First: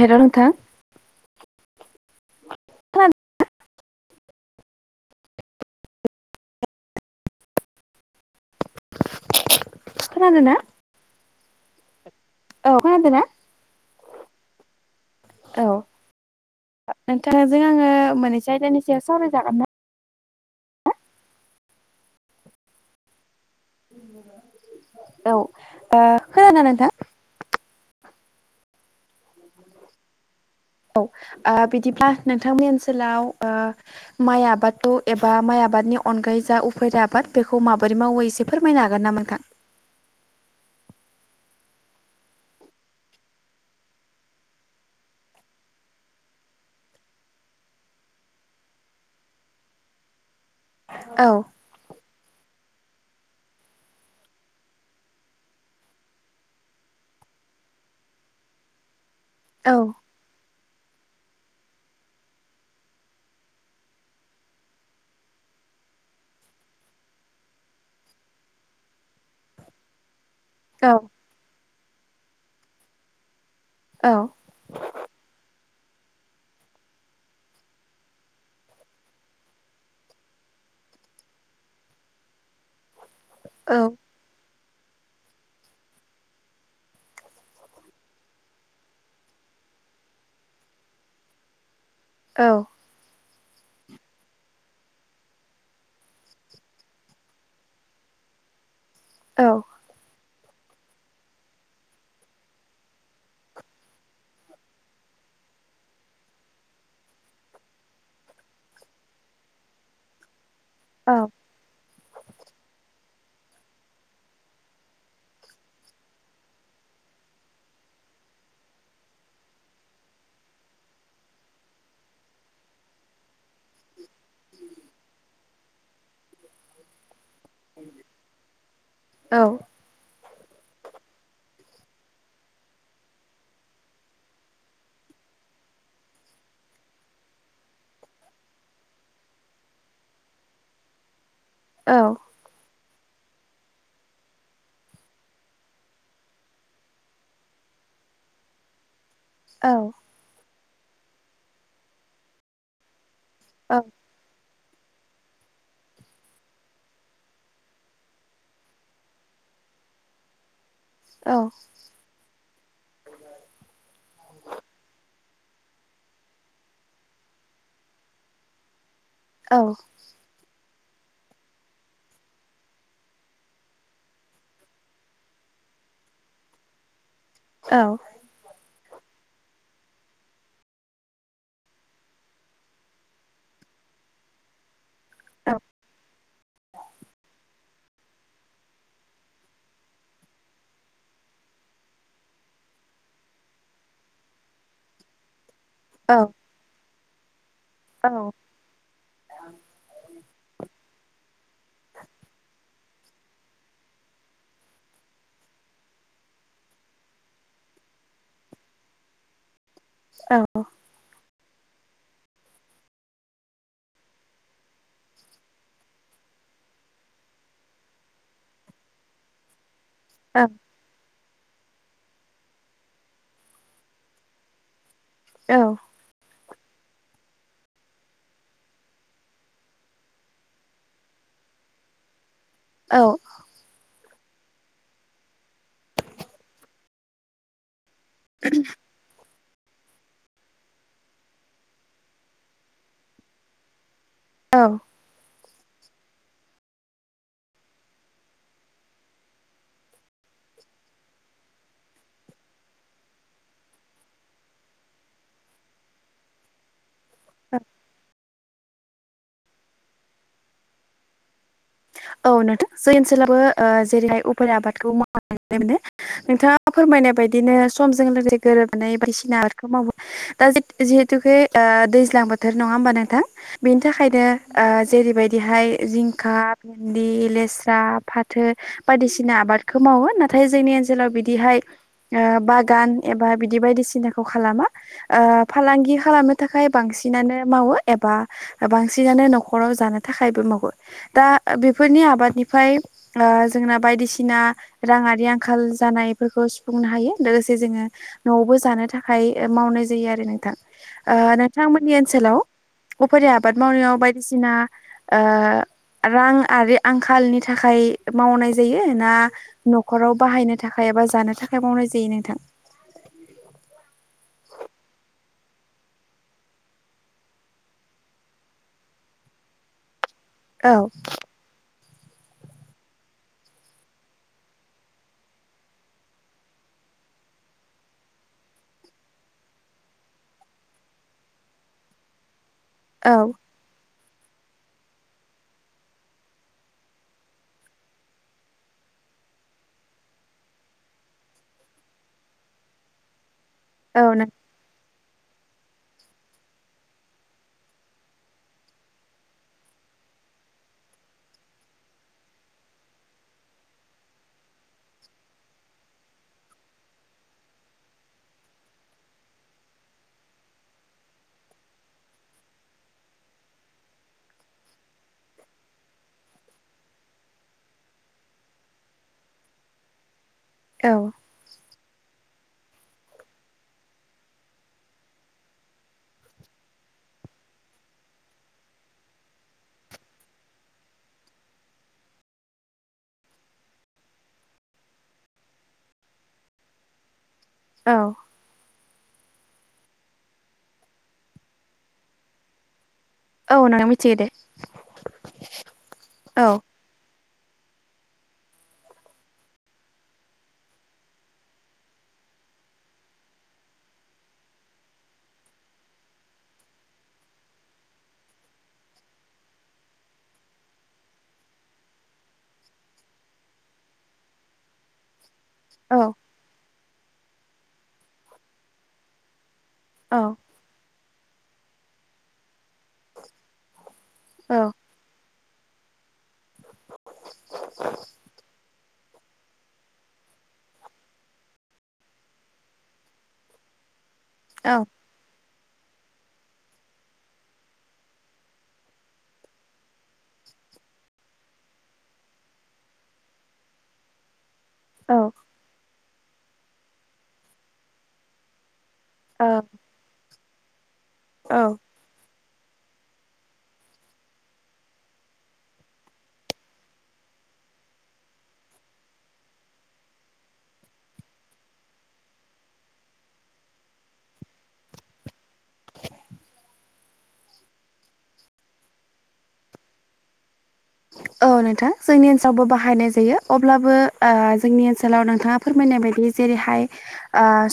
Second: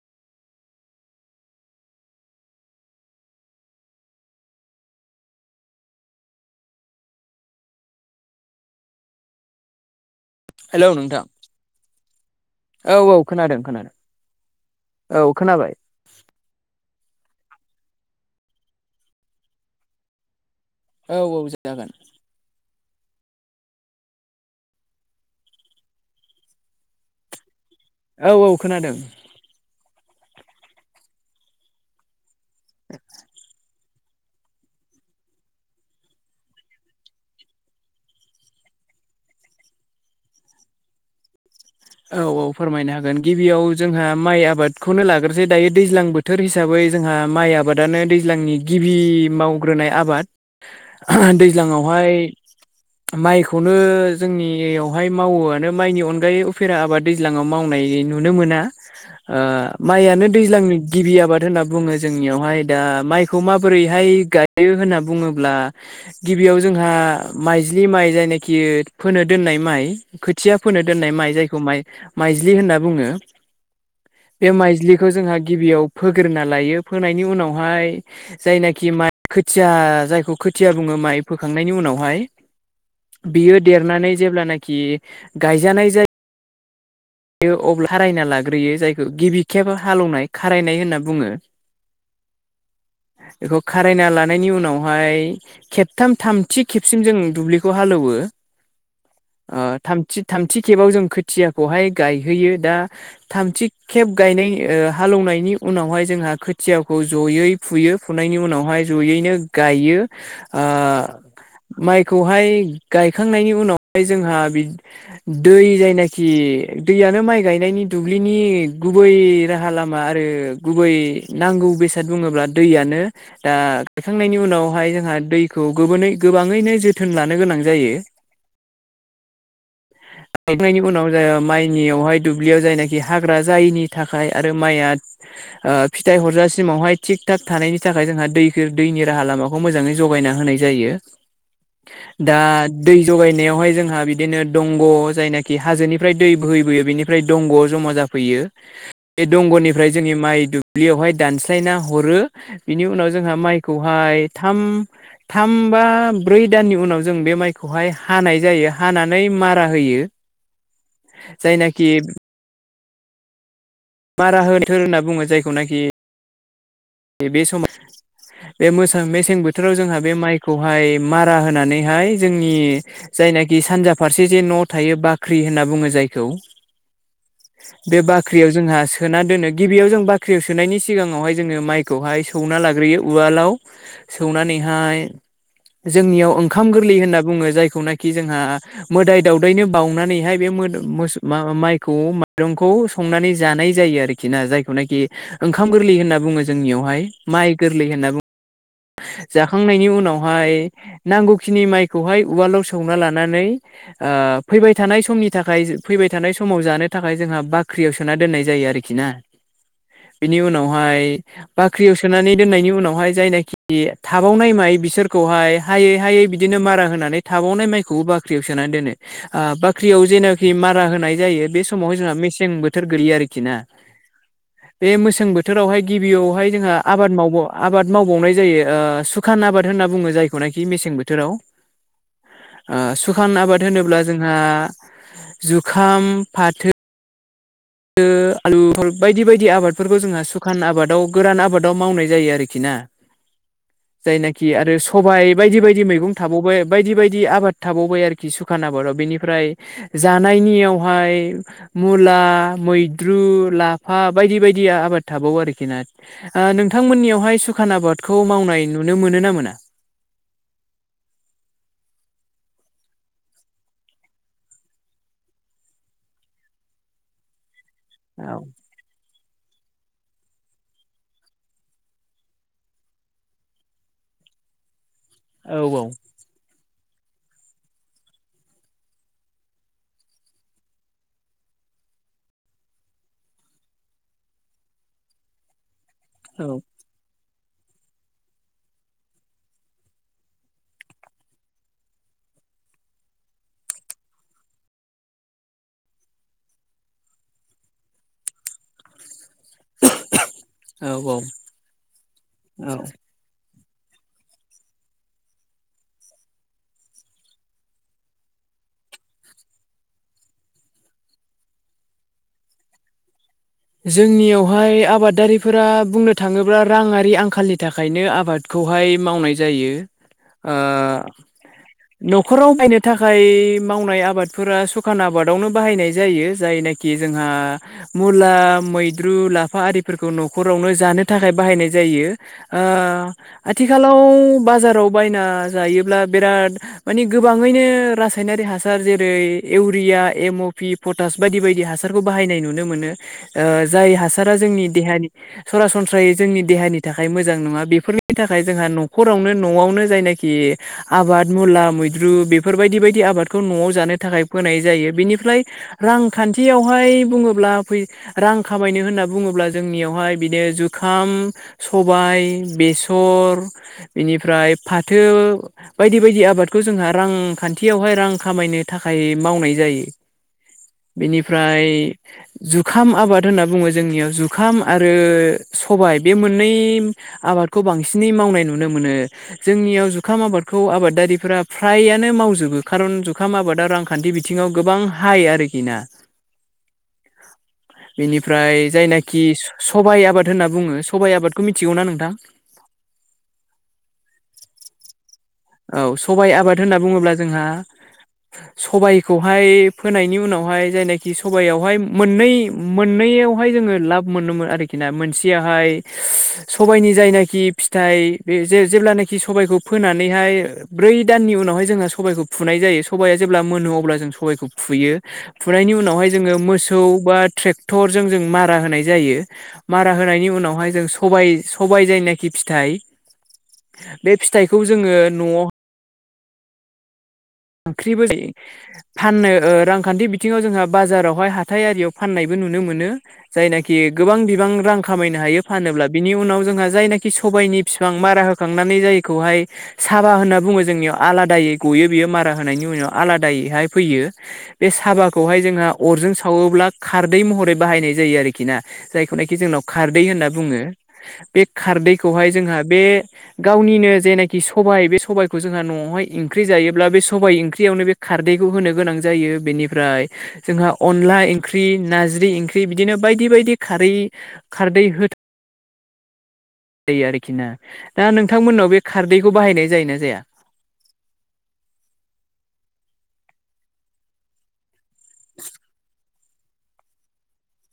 हेल' नोंथां खोनादोना? [inaudible] खोनादों ना हेल' नोंथां । औ औ खोनादों खोनादों औ खोनाबाय नोंजों आङो मोननैसो आयदानि सायाव सावरायजागोन ना? औ औ जागोन औ ओ खोनादों नोंथां । औ औ खोनादों औ ओ बिदिबा नोंथांनि ओनसोलाव ओ माइ आबादखौ एबा माइ आबादनि अनगायै जा उफेरा आबाद बेखौ माबोरै मावो एसे फोरमायना हागोन नामा नोंथां औ औ फोरमायनो हागोन गिबियाव जोंहा माइ आबादखौनो लाग्रोसै दायो दैज्लां बोथोर हिसाबै जोंहा माइ आबादानो दैज्लांनि गिबि मावग्रोनाय आबाद ओ औ दैज्लांआवहाय माइखौनो जोंनिआवहाय मावोआनो माइनि अनगायै उफेरा आबाद दैज्लांआव मावनाय नुनो मोना ओ औ माइआनो दैज्लांनि गिबि आबाद होना बुङो जोंनियावहाय दा माइखौ माबोरैहाय गायो होना बुङोब्ला गिबियाव जोंहा माइज्लि माइ जायनाखि फोनो दोननाय माइ खोथिया फोनो औ दोननाय माइ जायखौ माइ माइज्लि होनना बुङो औ बे माइज्लिखौ जोंहा गिबिआव फोग्रोना लायो फोनायनि उनावहाय ओ जायनाखि माइ खोथिया जायखौ खोथिया बुङो माइ फोखांनायनि उनावहाइ [inaudible] बियो देरनानै जेब्लानाखि गायजानाय जायो अब्ला खारायना लाग्रोयो जायखौ गिबि खेबा हालौवनाय कारायनाय होनना बुङो औ बेखौ खारायना लानायनि उनावहाय खेबथाम थामथि खेबसिम जों दुब्लिखौ हालौवो [inaudible] ओ थामथि थामथि खेबाव जों खोथियाखौहाय गायहैयो दा थामथि खेब गायनाय ओ हालौवनायनि उनावहाय जोंहा खोथियाखौ जयै फुयो फुनायनि उनावहाय जयैनो गायो ओ औ माइखौहाय गाय खांनायनि उनावहाय जोंहा बिदिनो दै जायनाखि दैआनो माइ गायनायनि दुब्लिनि गुबै राहा लामा आरो गुबै नांगौ नांगौ बेसाद बुङोब्ला दैआनो दा गायखांनायनि उनावहाय जोंहा दै खौ गोबोनै गोबाङैनो जोथोन लानो गोनां जायो औ गाइखनायनि उनाव ओ माइ जोंनियावहाय दुब्लियाव जायनाखि हाग्रा जायैनि थाखाय आरो माइआ ओ फिथाइ हरजासिम समावहाय थिग थाग थानायनि थाखाय जोंहा दैनि राहा लामाखौ मोजाङै जगायना होनाय जायो। दा दै जगायनायावहाय जोंहा बिदिनो दंग' जायनाखि हाजोनिफ्राय दै बोहैबोयो बेनिफ्राय दंग' जमा जाफैयो बे औ दंग'निफ्राय जोंनि माइ दुब ब्लियावहाय दानस्लायना हरो बिनि उनाव जोंहा माइखौहाय थाम थाम बा ब्रै दाननि उनाव जों बे माइखौहाय हानाय जायो हानानै मारा होयो। [inaudible] जायनाखि [inaudible] मारा होथो होनना बुङो जायखौनाखि। बे-बे समाव बे मोसों मेसें बोथोराव जोंहा बे माइखौ माइ मारा होनानैहाय जोंनि जायनाखि सानजा फारसे जे न' थायो बाख्रि होन ना बुङो जायखौ [inaudible] बे बाख्रियाव जोंहा सोना दोनो गिबियाव जों बाख्रियाव सोनायनि सिगाङावहाय जोङो माइ खौहाय सौना लाग्रोयो उवालाव सौनानैहाय औ जोंनियाव ओंखाम गोरलै होनना बुङो जाय खौनाखि जोंहा मोदाय दावदैनो बावउनानैहाय बे मोदोम मोस मा-मा-माइखौ माइरंखौ खौ संनानै जानाय जायो आरोखि ना जायखौनाखि ओंखाम गोरलै होनना बुङो जोंनियावहाय माइ गोरलै होनना बु जाखांनायनि उनावहाय नांगौखिनि माइखौहाय उवालाव सौना लानानै ओ फैबाय थानाय समनि थाखाय फैबाय थानाय समाव जानो थाखाय जोंहा बा ख्रियाव सोना दोननाय जायो आरोखि ना। बिनि उनावहाय बाख्रियाव सोनानै दोननायनि उनावहाय जायनाखि खि थाबावनाय माइ बिसोरखौहाय हायै हायै बिदिनो मारा होनानै थाबावनाय माइखौ बाख्रियाव सोनो ना दोनो ओ बाख्रियाव जेनाखि मारा होनाय जायो बे समावहाय जोंहा मेसें बोथोर गोलैयो आरोखि ना। बे मोसें बोथोरावहाय गिबियावहाय जोंहा आबाद मावबाव आबाद मावबावनाय जायो ओ सुखान आबाद होन्ना बुङो जायखौनाखि मेसें बोथोराव। ओ औ सुखान आबाद होनोब्ला जोंहा जुखाम, फाथो थो आलुफोर बायदि बायदि दि आबादफोरखौ जोंहा सुखान आबादाव गोरान आबादाव मावनाय जायो आरोखि ना। जायनाखि औ आरो सबाइ बायदि बायदि मैगं थाबावबाय बायदि बायदि आबाद थाबावबाय आरोखि सुखान आबादाव बेनिफ्राय जानाय इनियावहाय मुला मैद्रु लाफा बायदि बायदिया आबाद थाबावो आरोखि ना ओ नोंथांमोननियाव हाय सुखान आबादखौ मावनाय नुनो मोनोना मोना? औ नोंथां जै ओनसोलावबो ओ जेरैहाय उफेरा आबादखौ [inaudible] नोंथाङा फोरमाय मायनाय बायदिनो समजों लोगोसे औ गोरोबनानै [unintelligible] दा [unintelligible] जिहेथुके ओ दैज्लां बोथोर नङा होमबा नोंथां बेनि थाखायनो ओ जेरैबायदिहाय औ जिंखा दि लेस्रा फाथो बायदिसिना आबादखौ मावो नाथाय जोंनि ओनसोलाव बिदिहाय ओ बागान एबा बिदि बायदिसिनाखौ खालामा ओ फालांगि खालामनो थाखाय बांसिनानो मावो एबा बांसिनानो न'खराव जानो थाखायबो मावो दा ओ बेफोरनि आबादनिफाय ओ जोंना बायदिसिना राङारि आंखाल जानायफोरखौ सुफुंनो हायो लोगोसे जोङो न'आवबो जानो थाखाय ओ मावनाय जायो आरो नोंथां ओ औ नोंथांमोननि ओनसोलाव औ अफेरा आबाद मावनायाव बायदिसिना ओ रां आरि आंखालनि थाखाय मावनाय जायो ना न'खराव बाहायनो थाखाय एबा जानो थाखाय मावनाय जायो नोंथां? जोंनियावहाय आबादारिफोरा बुंनो थाङोब्ला राङारि आंखालनि थाखायनो आबादखौ खौहाय मावनाय जायो। औ ओ न'खराव बायनो थाखाय मावनाय आबादफोरा सुखान आबादावनो बाहायनाय जायो जायनाखि जोंहा मु मुला मैद्रु लाफा आरिफोरखौ न'खरावनो जानो थाखाय बाहायनाय जायो। आ औ आथिखालाव लाव बाजाराव बायना जायोब्ला बिराद मानि गोबाङैनो रासायनारि हासार जेरै इउरिया एम पि पटास बायदि बायदि हासारखौ बाहायनाय नुनो मोनो। ओ जाय औ नों हासारा जोंनि देहानि सरासनस्रायै जोंनि देहानि थाखाय मोजां नङा बेफोरनि थाखाय जोंहा न'खरावनो न'आवनो जायनाखि आबाद मुला मैद्रु बेफोरबायदि बायदि आबादखौ न'आव जानो थाखाय फोनाय जायो बिनि निफ्राय रांखान्थियावहाय बुङोब्ला फै रां खामायनो होनना बुङोब्ला जोंनियावहाय बिदिनो जुखाम सबाय बेसर थर बेनिफ्राय फाथो बायदि बायदि आबादखौ जोंहा रांखान्थियावहाय रां खामनो थाखाय मावनाय जायो औ बेनिफ्राय जुखाम आबाद होनना बुङो जोंनियाव जुखाम आरो सबाय बे मोननै आबादखौ बांसिनै मावनाय नुनो मोनो जोंनियाव जुखाम आबादखौ आबादारिफोरा फ्रायानो मावजोबो खारन जुखाम आबादा रांखान्थि बिथिङाव गोबां हाइ आरोखि ना? [inaudible] बेनिफ्राय जायनाखि कि सबाइ आबाद होनना बुङो सबाइ आबादखौ मिथिगौना नोंथां? औ नोंथां मिथिगो दे। औ सबाइ औ आबाद होनना बुङोब्ला जोंहा सबायखौहाय फोनायनि उनावहाय जायनाखि सबायावहाय मोननै मोननै हाय जोङो लाब मोननो आरोखि ना मोनसेयावहाय सबबायनि जायनाखि फिथाइ जेब्लानखि सबायखौ फोनानै नैहाय ब्रै दाननि उनावहाय जोंहा सबाइखौ फुनाय जायो सबाइआ जेब्ला मोनो अब्ला जों साबाइखौ फुयो। फुनायनि औ उनावहाय जोङो मोसौ बा ट्रेक्टरजों जों मारा होनाय जायो। मारा औ होनायनि उनावहाय जों सबाइ सबाइ जायनाखि फिथाइ बे फिथाइखौ औ जोङो न'आव ओंख्रिबो जयो फाननो रांखान्थि बिथिङाव जोंहा बाजारावहाय हाथाइ आरियाव फाननायबो नुनो मोनो जायनाखि गोबां बिबां रां खामायनो हायो। फानोब्ला बिनि उनाव जोंहा जायनाखि सबायनि बिफां मारा होखांनानै जायखौहाय साबा होनना बुङो जोंनियाव आलादायै गयो बेयो मा मारा होनायनि उनाव आलादायैहाय फैयो बे औ साबाखौहाय जोङो अरजों सावोब्ला खारदै महरै बाहायनाय जायो आरोखि ना? जायखौनाखि औ जोंनाव खारदै होनना बुङो बे औ खारदैखौहाय जोंहा बे गावनिनो जेनाखि सबाय बे सबायखौ जोंहा न'आवहाय ओंख्रि जायोब्ला बे सबाइ ओंख्रियावनो बे खारदैखौ होनो गोनां जायो बेनिफ्राय जोंहा अनला ओंख्रि नारजि नारजि ओंख्रि बिदिनो बायदि बायदि खारै खारदै हो जायो आरोखि ना दा नोंथांमोननाव बे खारदैखौ बाहायनाय जायोना जाया? [inaudible] औ नोंथां जोंनि ओनसोलावबो बाहायनाय जायो अब्लाबो जोंनि ओनसोलाव नोंथाङा फोरमायनाय बायदि जेरैहाय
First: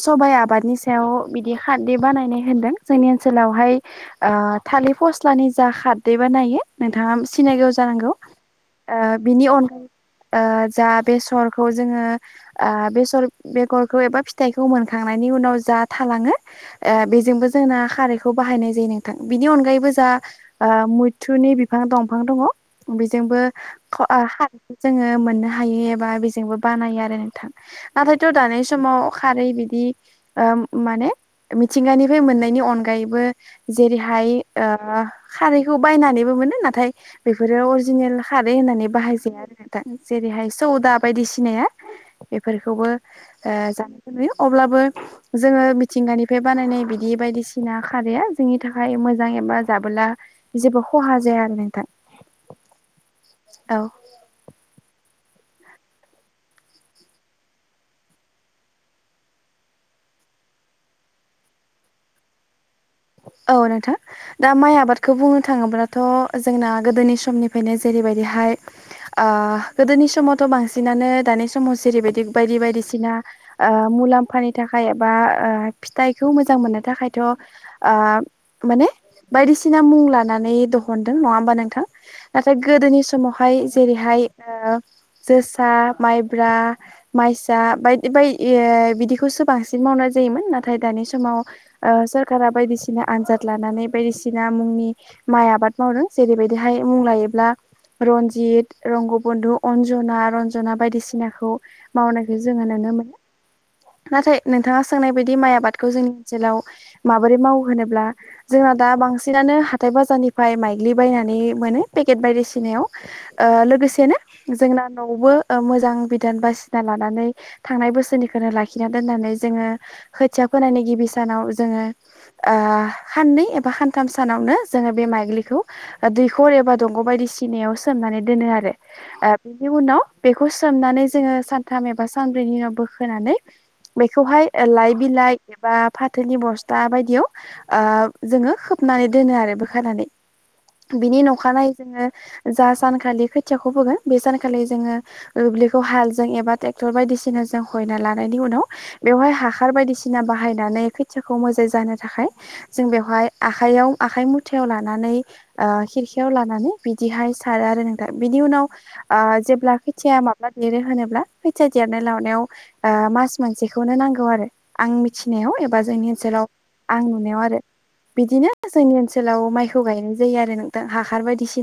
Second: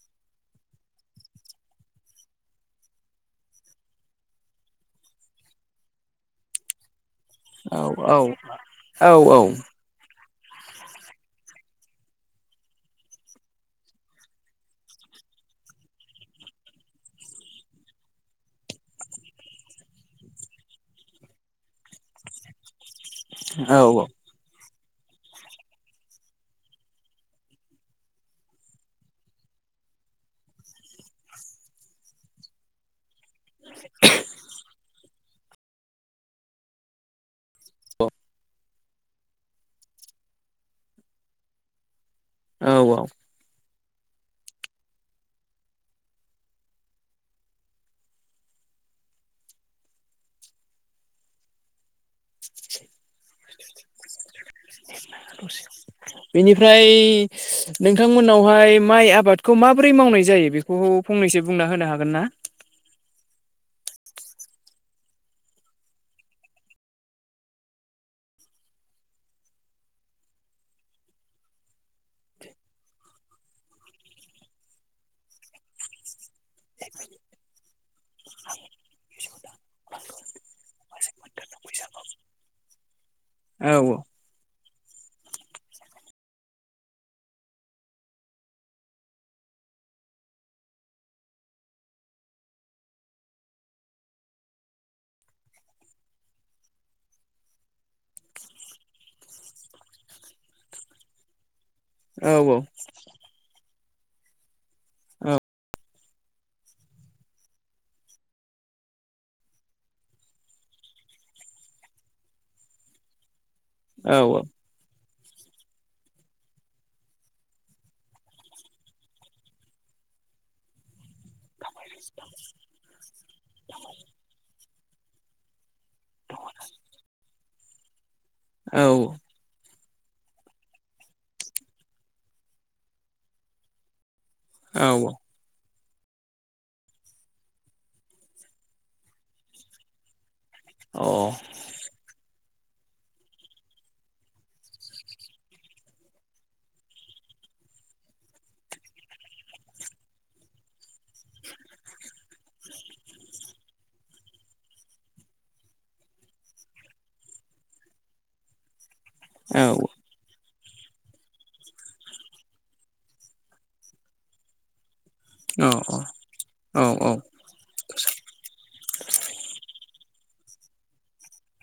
सबाइ आबादनि सायाव बिदि खारदै बानायनाय होनदों जोंनि ओनसोलावहाय ओ थालिर फसलानि जा खारदै बानायो नोंथाङा सिनायगौ औ जानांगौ औ बिनि अनगायै जा बेसरखौ जोङो बेसर बेगरखौ एबा फिथाइखौ मोनखां उनाव जा थालाङो बेजोंबो जोंना खारखौ बाहायनाय जायो नोंथां बिनि अनायैबो आ मैथ्रुनि बिफां दफां दङ बेजोंबो औ जोङो मोननो हायो एबा बेजोंबो बानायो आरो नोंथां नाथायथ' दानि समाव खारै बिदि ओ माने मिथिंगानिफ्राय मोननायनि जेरैहाय ओ खारैखौ बायनानैबो मोनो नाथाय बे बेफोरो अरिजिनेल खारै होननानै बाहायजाया आरो दा जेरैहाय सौदा बायदिसिनाया औ बेफोरखौबो औ ओ जा अब्लाबो जोङो मिथिंगानिफ्राय बानायनाय बिदि बायदिसिना मोजां एबा जाबोला जेबो खहा जाया आरो नोंथां औ [unintelligible] बेनिफ्राय नोंथांमोननावहाय माइ आबादखौ माबोरै मावनाय जायो बेखौ फं फंनैसो बुंना होनो हागोन ना? [inaudible] औ नोंथां दा माइ आबादखौ बुंनो थाङोब्लाथ' जोंना गोदोनि समनिफ्रायनो जेरैबायदि हाय ओ गोदोनि समावथ' बांसिनानो दानि समाव जेरैबायदि बायदि बायदिसिना ओम मुलाम्फानि थाखाय एबा ओ फिथाइखौ मोजां मोननो थाखायथ' आ माने बायदिसिना मुं लानानै दहुनदों नङा होमबा नोंथां नाथाय गोदोनि स मावहाय औ जेरैहाय ओ जोसा माइब्रा माइसा बायदि [unintelligible] बिदिखौ सो बांसिन मावनाय जायोमोन नाथाय दानि समाव ओ सोरखारा बायदिसिना आनजाद लानानै बायदिसिना मुंनि माइ आबाद मावदों जेरैबायदिहाय मुं लायोब्ला रनजित रंगबन्धु अन्जना रन्जना बायदिसिनाखौ मावनायखौ औ जोङो नुनो मोनो नाथाय नोंथाङा सोंनाय बायदि माइ आबादखौ जोंनि ओनसोलाव मा बोरै मावो होनोब्ला जोंना दा बांसिनानो हाथाय बाजारनिफ्राय माइग्लि बायनानै मोन पेकेट बायदिसिनायाव ओ लोगोसेनो औ औ औ जोंना न वबो मोजां बिधान बासिना लानानै थांनाय बोसोरनिखोनो लाखिना दोननानै जोङो खोथिया फोनायनि गिबि सानाव जोङो ओ खाननै एबा खानथाम सानावनो जोङो बे माइग्लिखौ ओ दैखर एबा दंग' बायदि सिनायाव सोमनानै दोनो आरो औ ओ बे नि उनाव बेखौ सोमनानै जोङो सानथाम एबा सानब्रैनि उनाव बोखोनानै बे खौहाय ओ औ लाइ बिलाइ एबा फाथोनि बस टा दाबायदियाव ओ जोङो खोबनानै दोनो आरो बोखारनानै बिनि न'खानायै जा सानखालि खोथियाखौ फोगोन बे सानखालि जोङो दुब्लिखौ हालजों एबा टेक्टर बायदिसिना जों हयना लानायनि उनाव बेवहाय हाखार बायदिसिना बाहायनानै खोथिया खौ [unintelligible] थाखाय जों बेवहाय आखायाव आखाइ मुथायाव लानानै ओ खिरखायाव लानानै बिदिहाय सारो आरो नोंथां बिनि उनाव ओ औ जेब्ला खोथिया मा देरो होनोब्ला खोथिया देरनाय लावनायाव ओ मास मोनसेखौनो नांगौ आरो आं मि थिनायाव औ एबा जोंनि ओन सोलाव आं नुनायाव आरो बिदिनो जोंनि ओनसोलाव माइखौ गायनाय जायो आरो नोंथां हा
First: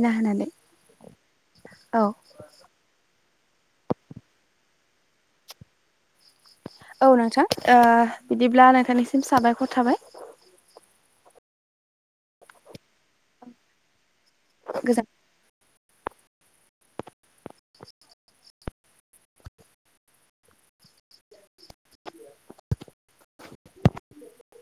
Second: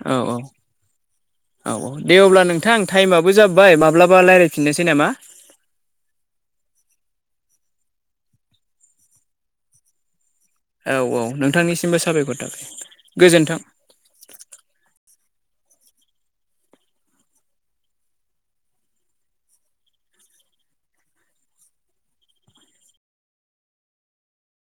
औ औ औ औ दे अब्ला नोंथां टाइमा बो जाबाय माब्लाबा लायरायफिननोसै नामा औ नोंथां ओ बिदिब्ला नोंथांनिसिम साबायखर थाबाय औ औ नोंथांनिसिमबो साबायखर थाबाय गोजोन्थों गोजोन